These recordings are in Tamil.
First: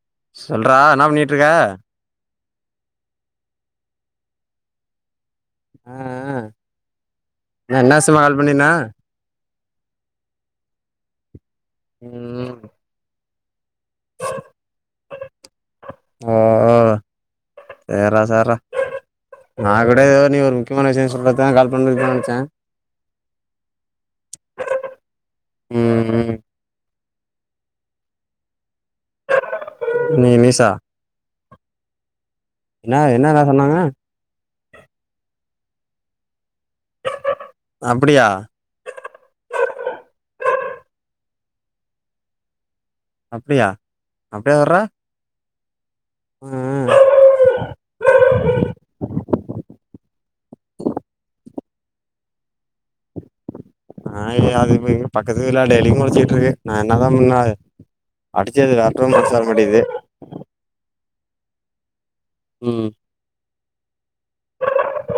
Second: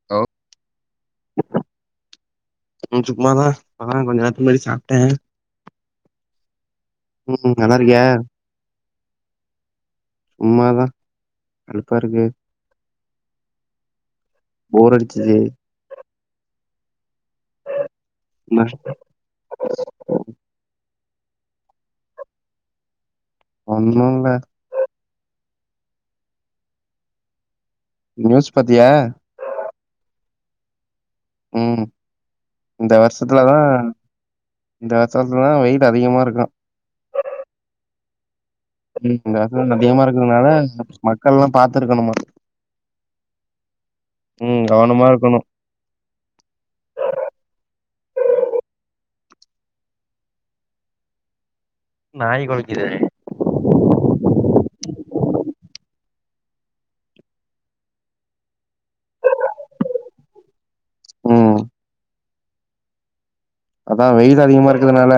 ஹவ் சொல்றா என்னா பண்ணிட்ருக்க ம் சும்மாதா இப்பதா கொஞ்சோ நேரத்துக்கு முன்னாடி சாப்டே அ அ ம் நல்லா என்ன இருக்கியா விசுமா கால் பண்ணின சும்மாதா கடுப்பாருக்கு ம் போர் அடிச்சது அ அ சேர்ரா சேர்ரா என்ன நா கூட எதோ நீ ஒரு முக்கியமான விஷ்யோ சொல்றதுக்குதா கால் பண்ருப்பனு நெனச்சே ஒன்னுல்ல ம் ம் நியூஸ் பத்தியா இன்னகி நிஸா ம் இந்த என்ன என்னடா வர்ஷத்துல தா சொன்னாங்க இந்த வர்சத்துலதா வெயில் அதிகமாருக்கு அப்டியா ம் இந்த வருஷோந் அதிகமா இருக்குறனால மக்கள்ளா பாத்துருக்கணுமா அப்டியா அப்டியா ம் சொல்ற கவனமா இருக்கணு ம் அ நாய் கொலைக்குரது நாய் அது இப்ப இங்க பக்கத்து வீட்ல டெய்லியு கொலச்சிட்டு இருக்கு நா என்னதா பண்ண அடிச்சது ரத்தோ வந்து சாகமாடிங்குது ம் ம் அதா வெயில் அதிகமாருக்கறதுனால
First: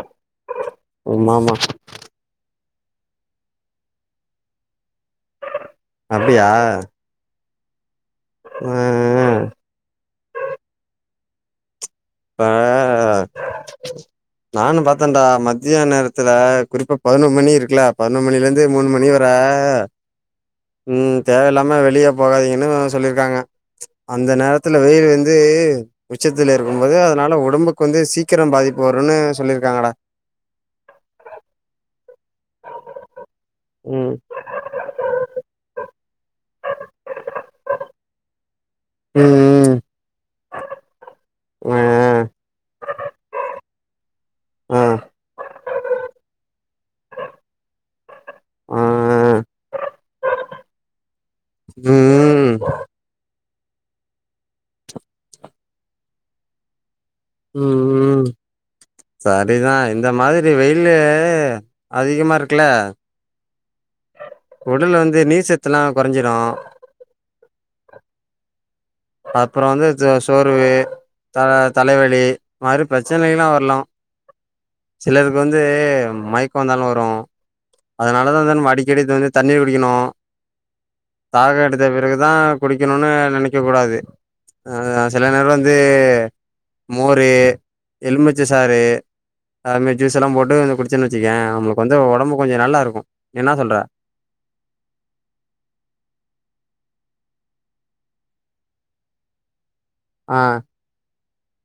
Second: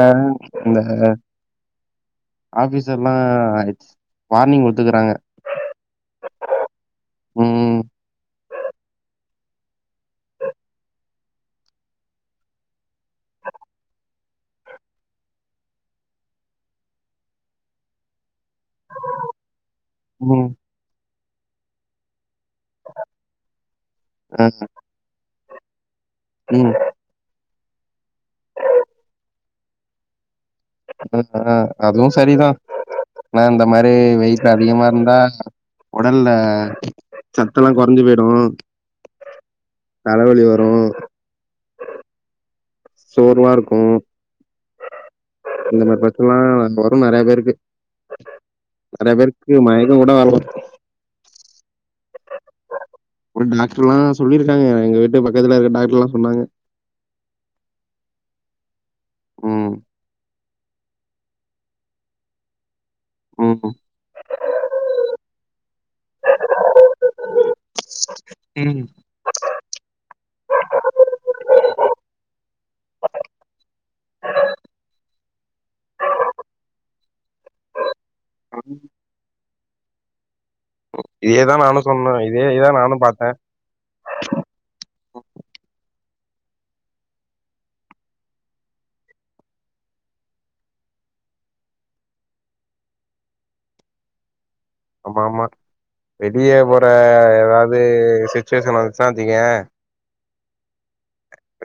இந்த அ ஆமா ஆமா ஆபீஸ் எல்லா வார்னிங் குத்துக்றாங்க அப்டியா ம் ஆ ஆ ப் ஆ நானு பாத்தென்டா மதியா நேரத்துல குறிப்பா பதினோர் மணி இருக்குல பதினொர் மணிலேந்து மூணு மணி வர ம் ம் தேவயில்லாம வெளிய போகாதீங்கன்னு சொல்லிருக்காங்க அந்த ம் நேரத்துல வெய்யில் வந் து உச்சத்துல ம் இருக்குபோது அதனால உடம்புக்கு வந்து சீக்கரோ பாதிப்பு வருனு சொல்லிருக்காங்கடா ஆ ஹ்ம் அதுவு சரிதா நா இந்த மாரி ம் வெய்யி லு அதிகமா இருந்தா ஒடல்ல சத்தல்லா குறைஞ்சு போய்டு ம் தலவலி வரு [unintelligible] சோர்வாருக்கு அ இந்த மாரி ப்ரச்சனல்லா வரு நெறைய பேருக்கு அ நெறைய பேருக்கு மய க்கோங்கூட வர்லா ம் ஒரு டாக்டருல்லா சொல்லிருக்காங்க எங்க வீட்டு பக்கத்துல இருக்கற டாக்டருல்லா சொன்னாங்க ம் ம் ம் சரிதா இந்த மாதிரி வெய்யில்லு அதிகமா இருக்குல ம் உடல் வந்து நீர் சத்துல்லா குறஞ்சிரு ம் அப்றோ வந்து த சோர்வு தல தலைவலி மாதிரி ப்ரச்சனல்லா வர்லா சிலருக்கு வந்து மயக்கோ வந்தாலு வரு அதனாலதா வந்து நம்ம அடிக்கடி வந்து தண்ணீ குடிக்கிணு இதேதா தாகோ நானு எடுத்த சொன்னே பிறகுதா இதே இதா நானு குடிக்கணும்னு பாத்தே நெனைக்க கூடாது எனது ஆசல்லா [unintelligible] வந்து மோரு எலுமிச்ச சாரு அதுமாரி ஜூஸ்ல்லா போட்டு கொஞ்சோ குடிச்சன்னு வச்சிக்கையே நம்பளுக்கு வந்து ஒடம்பு கொஞ்சோ நல்லாயிருக்கு என்னா சொல்ற ஆமா ஆமா வெளியே போற ஏதாவ்து சிச்சுவேஷன் வந்துசினா வச்சிக்கியே ஆ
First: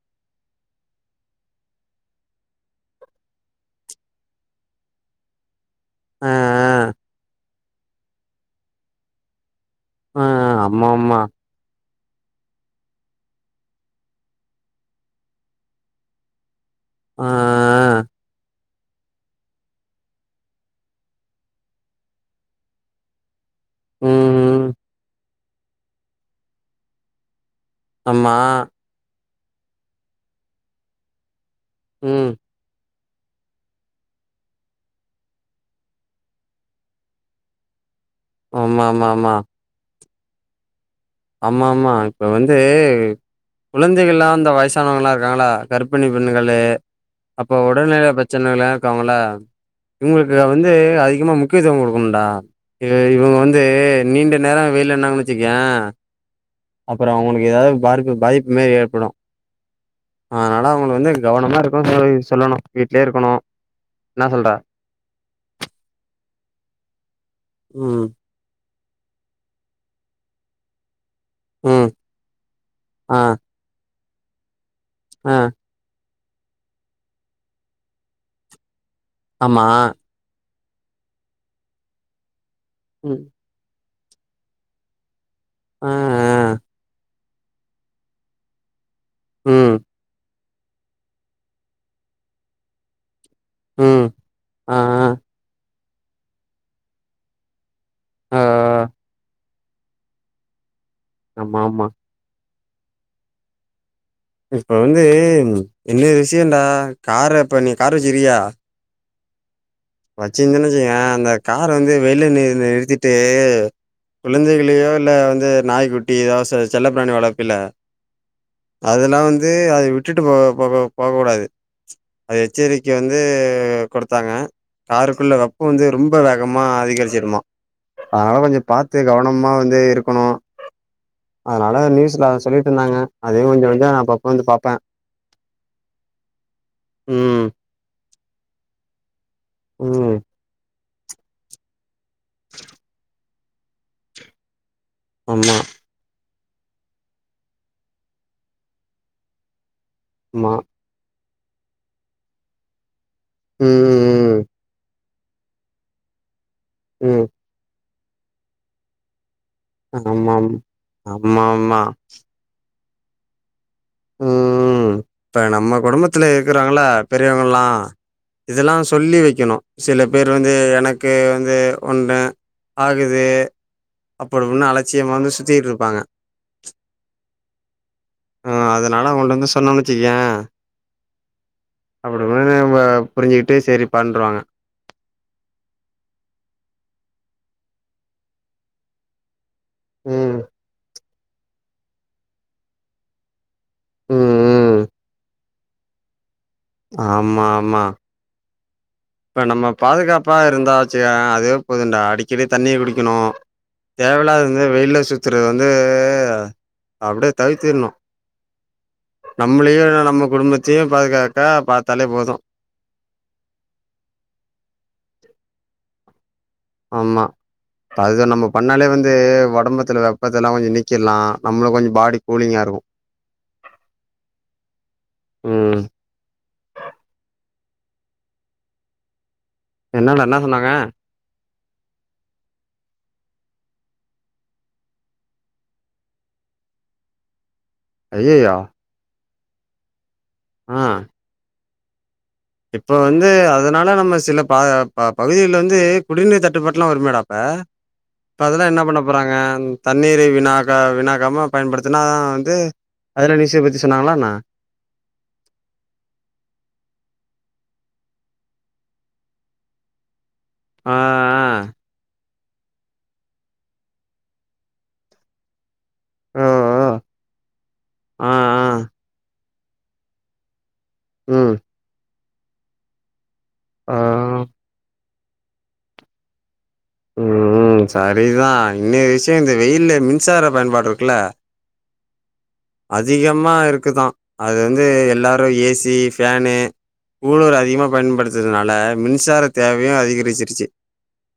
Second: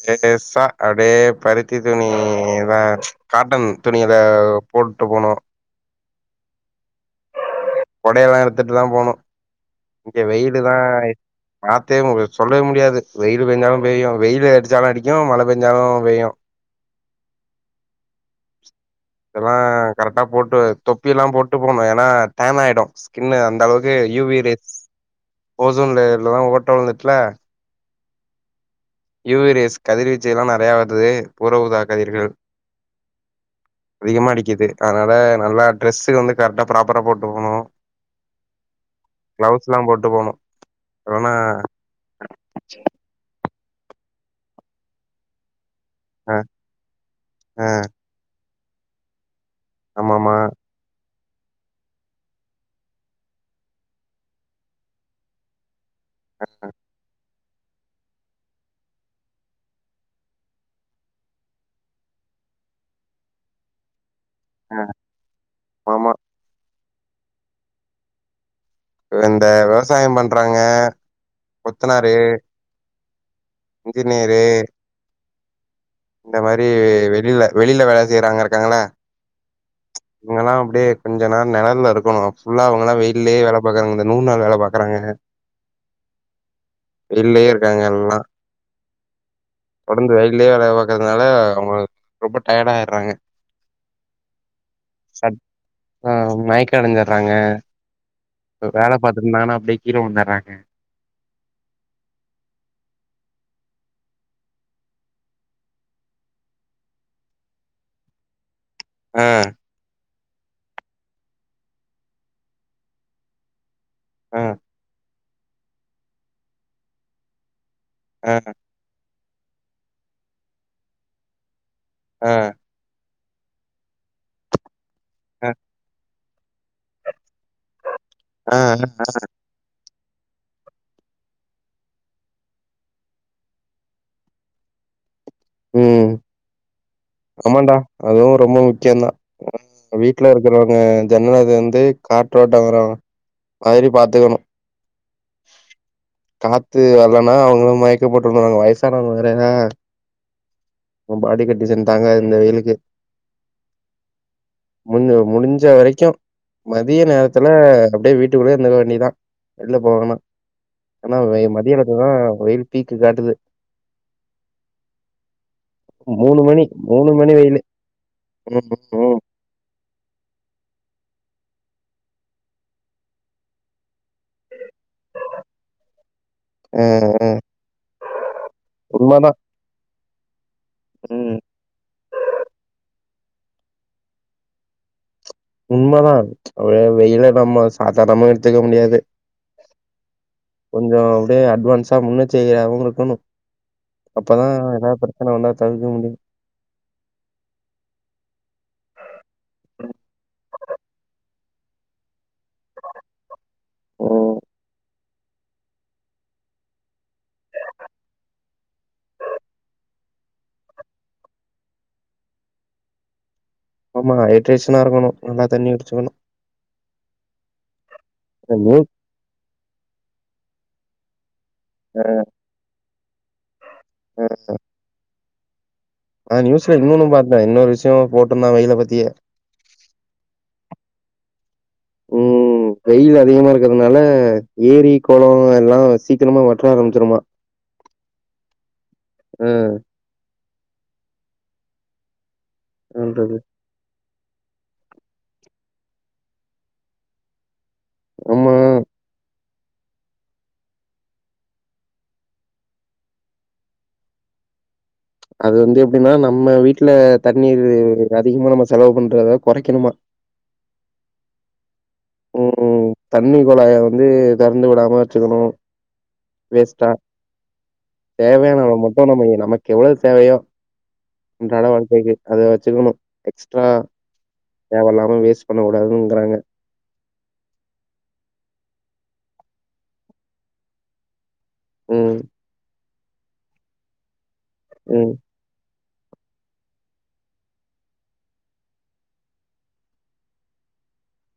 லேசா அப்டியே பருத்தி துணிதா காட்டன் துணியில போட்டு போணு ஆ ஆ கொடையெல்லா எடுத்துட்டு தா போணு இங்கே ஆ ஆ வெய்யிலு தா ஆமா ஆமா ஆத்தே உங்ளுக்கு சொல்லவே முடியாது வெய்யிலு பேஞ்சாலும் பெய்யு வெய்யிலு அடிச்சாலு அடிக்கு மழ பேஞ்சாலு பெய்யு ஆ இதெல்லா கரெக்டா போட்டு தொப்பி எல்லா போட்டு போணு ஏன்னா டான் ஆயிடு ஸ்கின்னு அந் அந்த அளவுக்கு ம் யூவி ம் ரேஸ் ஓசோன் லேயர்லதா ஓட்ட உளுந்துட்டுல்ல அம்மா யூ வி ரேஸ் கதிர்வீச்சிகலா நெறைய வருது பூற ஊதா கதிர்கள் ம் அதிகமா அடிக்குது அதனால நல்லா டிரரெஸ்ஸு வந்து கரெக்டா ப்ராப்பரா போட்டு போணு ஆமா ஆமா ஆமா கிளவுஸ்லா போட்டு போணு ஆமா ஆமா இப்ப வந்து கொழந்தைகள்லா அந்த வயசானவங்கல்லா இருக்காங்ளா கருப்பணி ஆ பெண்களு அப்ப ஆ உடல்நெலை ப்ரச்சனைகள்லா இருக்காங்களா ஆமாமா இவுங்களுக்கு வந்து அதிகமா முக் கியதுவோ குடுக்கணம்டா இவே இவுங்க வந்து நீண்ட நேரோ வெய்யில நின்னாங்கன்னு வச்சுகேயே அ ஆ அப்பற அவ்ங்களுக்கு எதாவ்து பாரிப்பு பாதிப்பு மாரி ஏற்படு அதனால அவ்ங்கள வந்து கவனமா இருக்கனு சொல்லி சொல்லணு வீட்லே இருக்கணு என்னா சொல்ற அ ம் இவ இந்த விவசாய பண்றாங்க ம், கொத்தனாரு ஆ இன்ஜினியரு அ இந்த மாரி வெளில வெளில வேல செய்றவ்ங்க இருக்காங்கள ஆமா அவ்ங்கலா அப்டியே கொஞ்ச நேர நெனல்ல இருக்கணு ஃபுல்லா அவ்ங்கலா ம், வெயிலயே வேலப் பாக்குறாங்க இந்த நூறு நாள் வேல பாக்குறாங்க ம் ம் வெள்லயே இருக்காங்க எல்லா ம், தொடர்ந்து வெயி ல்லே வேல பாக்கறதுனால அவ்ங்களா ரொம்ப டயர்ட் ஆயிட்றாங்க ம் ஆ, சட் ஆ மயக்க அடஞ்சிற்றாங்க ஆ, ஆ, வ வேல பாத்துருந்தாங்கனா அப்டி கீழ விழுந்துட்றாங்க ஆமா ஆமா இப்ப வந்து ரெண்டு விசியண்டா கார இப்ப நீ காரு வச்சிரிக்கியா ஆ வச்சிருந்தனு வச்சுக்கயே அந்த கார வந்து வெளில நீ நிறுத்திட்டு ஆ குழந்தைகளையோ இல்ல வந்து நாய்க் குட்டி எதோ செ செல்லப்பிராணி வளர்ப்பீல ஆ அதெல்லா வந்து அத விட்டுட்டு போ போக போக கூடாது ஆ அது எச்சரிக் க்க வந்து குடுத்தாங்க காருக்குள்ள ஆ வெப்போ வந்து ரொம் ம்ப வேகமாக அதிகரிச்சிருமா அதனால ஆ கொஞ்ச பாத்து கவனமா வந்து இருக்கணு அதனால நியூஸ்ல அத சொல்லிட்டு இருந்தாங்க அதையு கொஞ்ச கொஞ்ச அப்பப்ப வந்து பாப்பே ம் ம், ஆமான்டா அதுவு ரொம்ப முக்கியந் தா ம். வீட்ல இருக்கிறவ்ங்க ஜன்னல தெறந்து காற்றறோட்ட வரு அதுவரையு பாத்துக்கணு ஆமா காத்து வல்லனா அவ்ங்களு மயக்கப்போட்டு விழுந்துருவாங்க வயசானவங்க வேறையா ம்மா ஒ பாடி கண்டிசன் தாங்காது இந்த வெயிலுக்கு ம் ம், ம். முன்னு முடிஞ்ச வரைக்கு மதிய ம். நேரத்த துல்ல அப்டியே வீட்டுக்குள்ளே இருந்துக்க வேண்டியது தா வெள்ல போகாம ஆமாம். ஆனா வெ ஆமாமா. மதியானத்துல் தா வெயிலு பீக்கு காட்டுது ம் இப்ப நம்ம குடும்பத்துல மூணு மணி இருக்கிறாங்க ள மூணு மணி வெயிலு பெரியவங்கள்லா ம் இதெல்லா ம் சொல்லி ம் வெக்கணு சில பேரு வந்து எனக்கே வந்து ஒன்ற ஆகுது அப்படி உன்ன அலட்சியமா வந்து சுத்திகிட்ருப்பாங்க அ அ ஆ அதனால அவுங்கள்ட்டந்து சொன்னம் வெச்சுக்கயே ம் அப்டிமேத புரிஞ்சிட்டு சேரி பண்றுவாங்க உண்மதா ஒரே வெயில நம்ம சாதாரணமா எடுத்துக்க முடியாது ம் கொஞ்சோ அப்டியே அட்வான்ஸா முன்னெ செய்யற அவுங்களுக்குனு ம் அப்பதா ம் எதாவது பிரச்சன வந்தா தவிர்க்க முடியு ஆமாமா இப்ப நம்ம பாதுகாப்பா இருந்தா வெச்சுவய அதுவே போதுண்டா அடிக்கடி தண்ணிய குடிக்கணு ம் தேவயில்லாது இருந்தா வெளில சு சுத்துறது வந்து அப்டியே தவிர்த்திர்ணு நம்மளயு நம்ம குடும்பத்தயு பாதுகாக்கா பாத்தாலே போது ஆமா ஹைட்ரைஷனா இருக்கணு நல்லா தண்ணி குடிச்சுக்கணு ஆமா அதுதா நம்ம பண்ணாலே வந்து ஒடம்புத்தில்ல வெப்பத்தெல்லா கொஞ்சோ நீக்கிலா நம்மளு கொஞ்சோ பாடி கூலிங்கா இருக்கு சேரி சேரி ம் ஆ நியூஸ்ல இன்னொன்னு பாத்த இன்னொரு விஷ்யோ போட்டுருந்தான் வெய்யில பத்தியே என்னடா என்ன சொன்னாங்க ம் வெயில் அதிகமா இருக்கறதுனால ஏரி, கொளோ எல்லா சீக்கிரமா வற்ற ஆரம்பிச்சிருமா அய்யய்யோ ம் ஆ இப்ப வந்து பண்றது அ அதனால நம்ம சில ப பகுதில வந்து குடிநீர் தட்டுப்பாட்டெல்லா வருமேடா அப்ப ஆமா அதெல்லா என்ன பண்ண போறாங்க தண்ணீரை வீணாக வீணாக்காம பயன்படுத்துனா வந்து அதுல நியூஷோ பத்தி சொன்னாங்ளா என்ன அது வந்து எப்டினா நம்ம வீட்ல தண்ணீர் அதிகமா நம்ம செலவு பண்றத கொறைக்கணுமா ஆ ஆ ம் தண்ணி கொழாய வந்து தெறந்து விடாம வெச்சுக்கணு ஓ, ஓ. வேஸ்டா ஆ, தேவயானளவு ஆ. மட்டு நம்ம நமக்கு எவ்ளோ தேவயோ ம். அன்றாட வாழ்க்கைக்கு அத வெச்சுக்கணு எக்ஸ்ட்ரா ஆ தேவ இல்லாம வேஸ்ட் பண்ணக்கூடாதுங்கறாங்க ம், ம் சரிதா இன்னைய விஷியோ இந்த வெயில்ல மின்சார பயன்பாடு இருக்கல்ல ம் அதிகமா இருக்குதா அது வந்து ம் எல்லாரு ஏ சி, ஃபேனு கூள்ளர் அதிகமா பயன்படுததுனால மின்சார தேவயு அதிகரிச்சிருச்சு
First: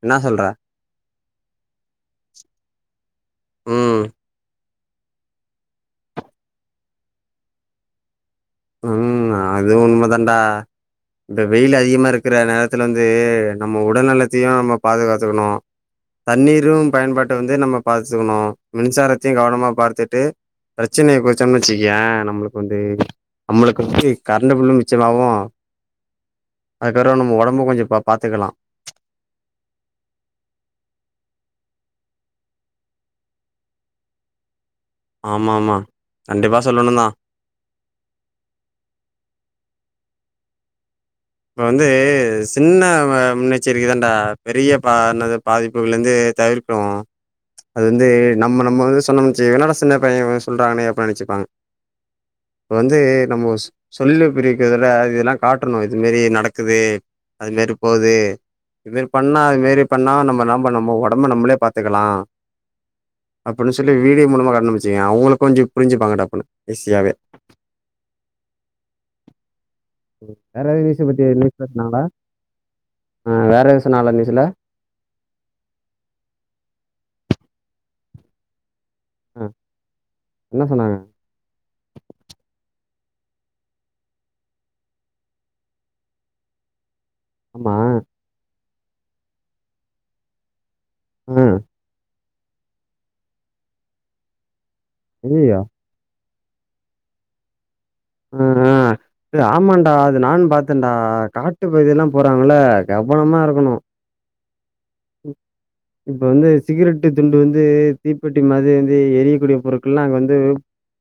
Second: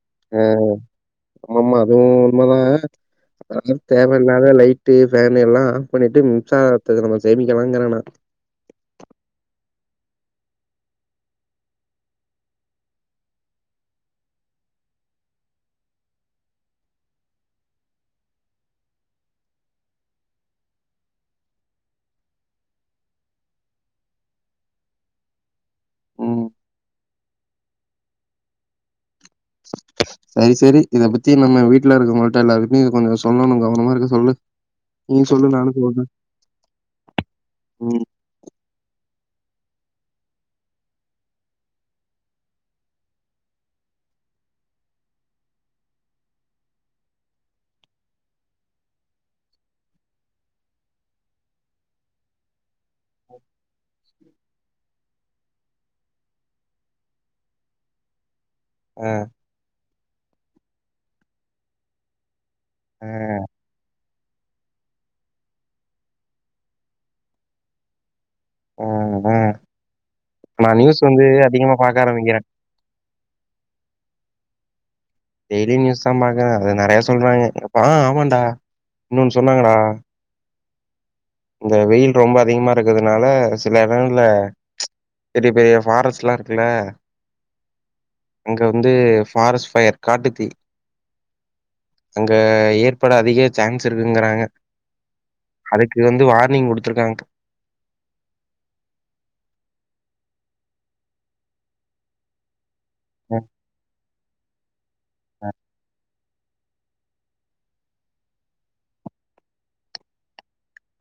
என்னா உ சொல்ற? ஆமாமா அதுவு உண்மதா அதெல்லா ம். தேவ இல்லாத லைட்டு ஃபேனு எல்லா ஆஃப் பண்ணிட்டு மின்சாரத்துக்கு நம்ம சேமிக்கலாங்கற நா ம் அது உண்ம தாண்டா இந்த வெயில் அதிகமா இருக்கிற நேரத்துல வந்து நம்ம உடல்நலத்தயு நம்ம பாதுகாத்துக்கணு பாதுகாத்துக்கணும் தண்ணீரூ பயன்பாட்ட வந்து நம்ம பாச்க்கணு மின்சாரத்தயு கவனமா பார்த்துட்டு பிரச்சனய கொறச்சம்னு வெச்சுகியே நம்மள்க்கு வந்து நம்மளுக்கு வந்து கரண்டு பில்லு மிச்சமாகு ம். அதுக்கப்பறோ நம்ம ஒடம்ப கொஞ்சோ ப பாத்துக்கலா செரி செரி இத பத்தி நம்ம வீட்ல இருக்கவங்கள்ட எல்லாருக்கு கொஞ்சோ சொல்லணு கவனமா இருக்க சொல்லு நீயும் ஆம சொல்லு, ஆமா நானும் சொல்றேன். கண்டிப்பா சொல்லணு தா ம். இப்ப வந்து சின்ன வ முன்னெச்சரிக்கை தான்டா பெரிய பா என்னது பாதிப்புகள்ருந்து தவிர் அது வந்து நம்ம நம்ம சொன்னம்ன்னு வெச்சுக்க என்னடா சின்ன பையே சொல்றாங்கன்னே அப்டின் நெனச்சிப்பாங்க இப்ப வந்து நம்ம சொ சொல்லி புரிய வெக்கறதுல்ல அதெல்லா காட்டணு இது மேரி நடக்குது அது மேரி போது இது மேரி ஆ, பண்ணா அது மேரி பண்ணா நம்ம நம்ம ஒடம்பு நம்மளே பாத்துக்கலா ஆ, அப்டின் சொல்லி வீடியோ மூலமா கண்ட்டுபுடிச்சுங்க அவுங்களுக்கு கொஞ்சு புரிஞ்சுப்பாங்க டப்புன்னு ஈஸியாவே ஆ அத வேற நா எதுவும் நியூஸ நியூஸ் பத்தி வந்து நியூஸ்ல அதிகமா சொன்னாங்களா? பாக்க ஆரம்மிக்கிறே ஆ வேற எது சொன்னாங்கலா நியூஸுல டெய்லி நியூஸ் தா பாக்ற அதுல நறைய சொல்றாங்க எப்பா ஆமான்டா இன்னொன்னு ஆ சொன்னாங்கடா என்ன சொன்னாங்க இங்க வெயில் ரொம்ப அதிகமா இருக்கறதுனால சில எடங்கள்ல பெரிய பெரிய ஃபாரஸ்ட்லா இருக்குல்ல ஆமா அங்க வந்து ஃபாரஸ்ட் ஃபயர் காட்டுத்தீ அ அங்க ஏற்பட அதிக சான்ஸ் இருக்குங்கறாங்க அய்யயோ இது வந்து வார்னிங் குடுத்துருக்காங்க அ அ ஏ ஆமான்ட்டா அது நானு பாத்தேன்ட்டா ம் காட்டு பகுதியெல்லா போறாங்கள கவனமா இருக்கணு ம் இப்ப வந்து சிகரெட்டு துண்டு வந்து தீப்பெட்டி மாரி வந்து எரியக்கூடிய பொருட்கள்ல்லா அங்க வந்து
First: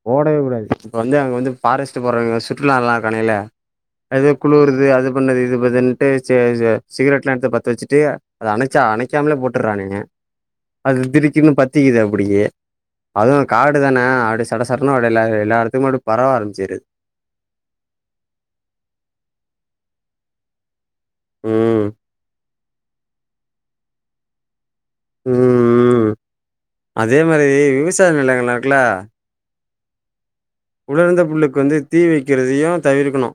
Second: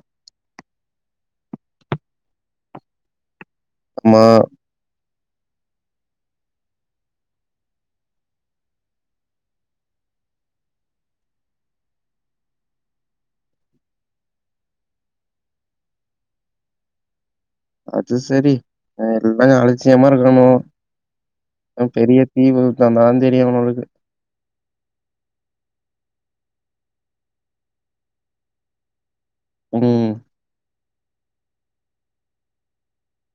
போடவே கூடாது இப்ப வந்து அங்க வந்து ஃபாரஸ்ட் போறவங்க சுற்றுலால்லா இருக்காணுகல்ல ஆமா அதே குளுருது அது பண்ணது இது பதுண்ட்டு [unintelligible] சிகரெட்லா எடுத்து பத்த வெச்சுட்டு அத அனைச் ச்சா அணைக்காமலே போட்றானுங்க அது திடுக்குன்னு பத்திக்கிது அப்டியே அதுவு காடு தான அப்டி சடசடன்னு அப்டி எல்லா எல்லா எடத்துக்குமே அப்டி பரவ ஆரம்பிச்சிருது அது செரி எ எல்லா அலட்சியமா இருக்கமோ அ ம். பெரிய தீ விழுந்தாதா தெரியு அவுனோங்களுக்கு ம் ம் அதே மாரி விவசாய நெலங்கள்லா இருக்குல்ல ம் உலர்ந்த புள்ளுக்கு வந்து தீ வைக்கிறதையு தவிர்க்கணு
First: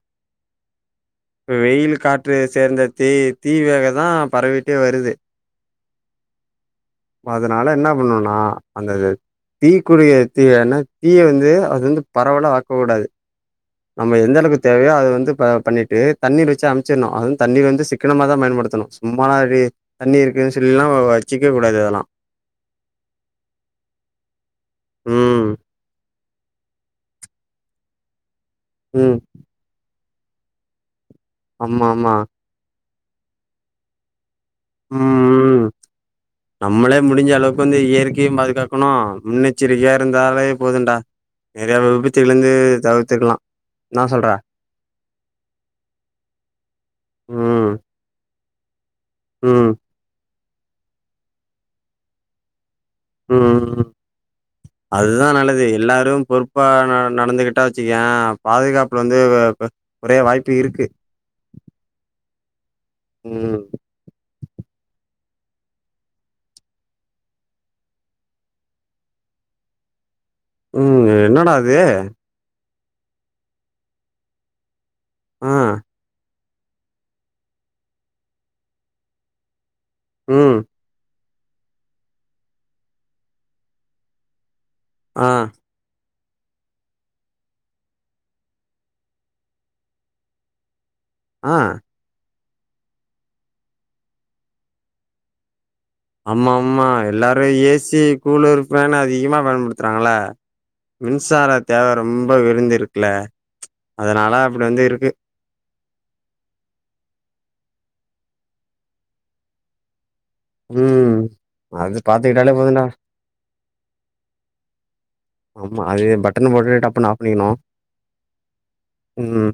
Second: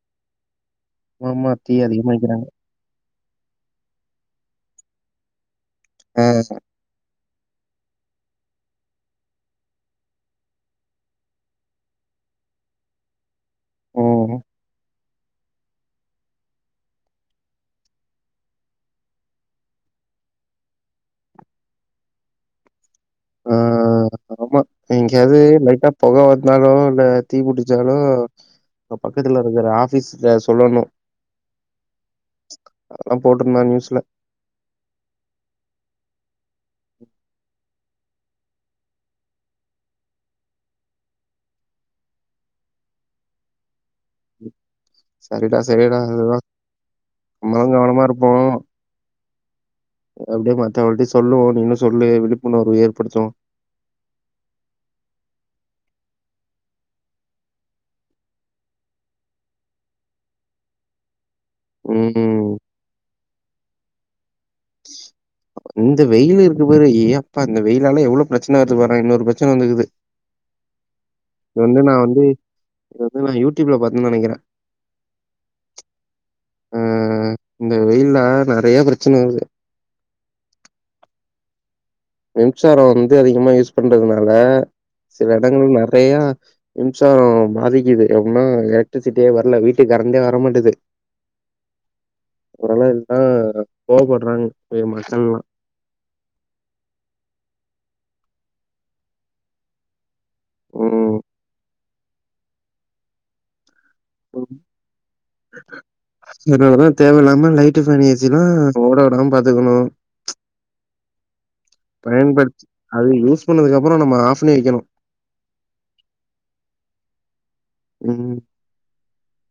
ஆமா இப்ப தீ வெயிலு அதிகமா காற்று வைக்கிறாங்க சேர்ந்த தீ தீ வேகதா பரவிட்டே வருது அ அதனால என்ன பண்ணுன்னா அந்தது தீக்குடிய எடுத்துக்கன்னா தீயை வந்து அது வந்து பரவலா ஆக்கக்கூடாது நம்ம ம் எந்தளவுக்கு தேவையோ அத வந்து ப பண்ணிட்டு தண்ணீர் வெச்சு அமைச்சிர்ணு அதுவு வந்து தண்ணீர் வந்து சிக்கனமா தா பயன்படுத்தணு சும்மாலா அப்டி தண்ணி இருக்குன்னு சொல்லிலா வ வச்சுக்கவே கூடாது அதெல்லா ஆ ஆமா எங்கேயாவது ம், லைட்டா பொக வரு இருந்தாலு இல்ல தீ புடிச்சாலு ம். பக்கத்துல இருக்கற ஆஃபீஸ்ல சொல்லணு ஆமாமா அதெல்லா போட்ருந்தா நியூஸ்ல ம் ம் நம்மளே முடிஞ்ச அளவுக்கு வந்து இயற்கையையும் பாதுகாக்கணு முன்னெச்சரிக்கையா இருந்தாலே போதுன்டா நிறைய விபத்துகல்லேந்து தவிர்த்துக்கலா என்னா சொல்ற சரிடா சரிடா அதுதா நம்மதா ம் கவனமா இருப்போ ம் அப்டியே மத்தவள்டயு சொல்லுவோ நீனு சொல்லு விழிப்புணர்வு ஏற்படுத்து ம் ம் அதுதா நல்லது எல்லாரும் பொறுப்பா ந நடந்துகிட்டா வச்சுக்கயே பாதுகாப்பு வந்து ஒரே வாய்ப்பு இருக்கு ம் ம் இந்த வெயிலு இருக்கு பாரு ஏ அப்பா இந்த வெயிலால எவ்ளோ பிரச்சன வருது பாறே இன்னொரு பிரச்சன வந்துக்குது ம் என்னடா இது வந்து நா வந்து இது வந்து நா யூடியூப்ல பாத்தே நினைக்கிறே ஆ ஆ இந்த வெயில்ல நெறைய பிரச்சன வருது ம் மின்சாரோ வந்து அதிகமா யூஸ் பண்றதுனால ஆ சில எடங்கள் நெறையா மின்சாரோ பாதிக்குது எப்டினா எலக்ட்ரிசிட்டியே வர்ல வீட்டுக்கு கரண்டே வரமாட்டுது ஆ அவரெல்லா இதுதா கோவப்படுறாங்க இப்பயு மக்கள்லா ஆம்மா ஆம்மா எல்லாரு ஏசி கூலரு ஃபேனு அதிகமா பயன்படுத்துறாங்கல்ல ம். மின்சார தேவ ரொம்ப விருந்திருக்குல அதனால அப்டி வந்து இருக்கு இதுகாகதா தேவ இல்லாம லைட்டு ஃபேனு ஏசில்லா ஓட விடாம பாத்துக்கணு ம் அது பாத்துக்கிட்டாலே பயன்படுத் போதுன்டா அது யூஸ் பண்ணதுக்கு அப்புற நம்ம ஆஃப் பண்ணி வைக்கணு ஆமா அது பட்டனு போட்டு டப்புன்னு ஆஃப் பண்ணிக்கணு ம். ம்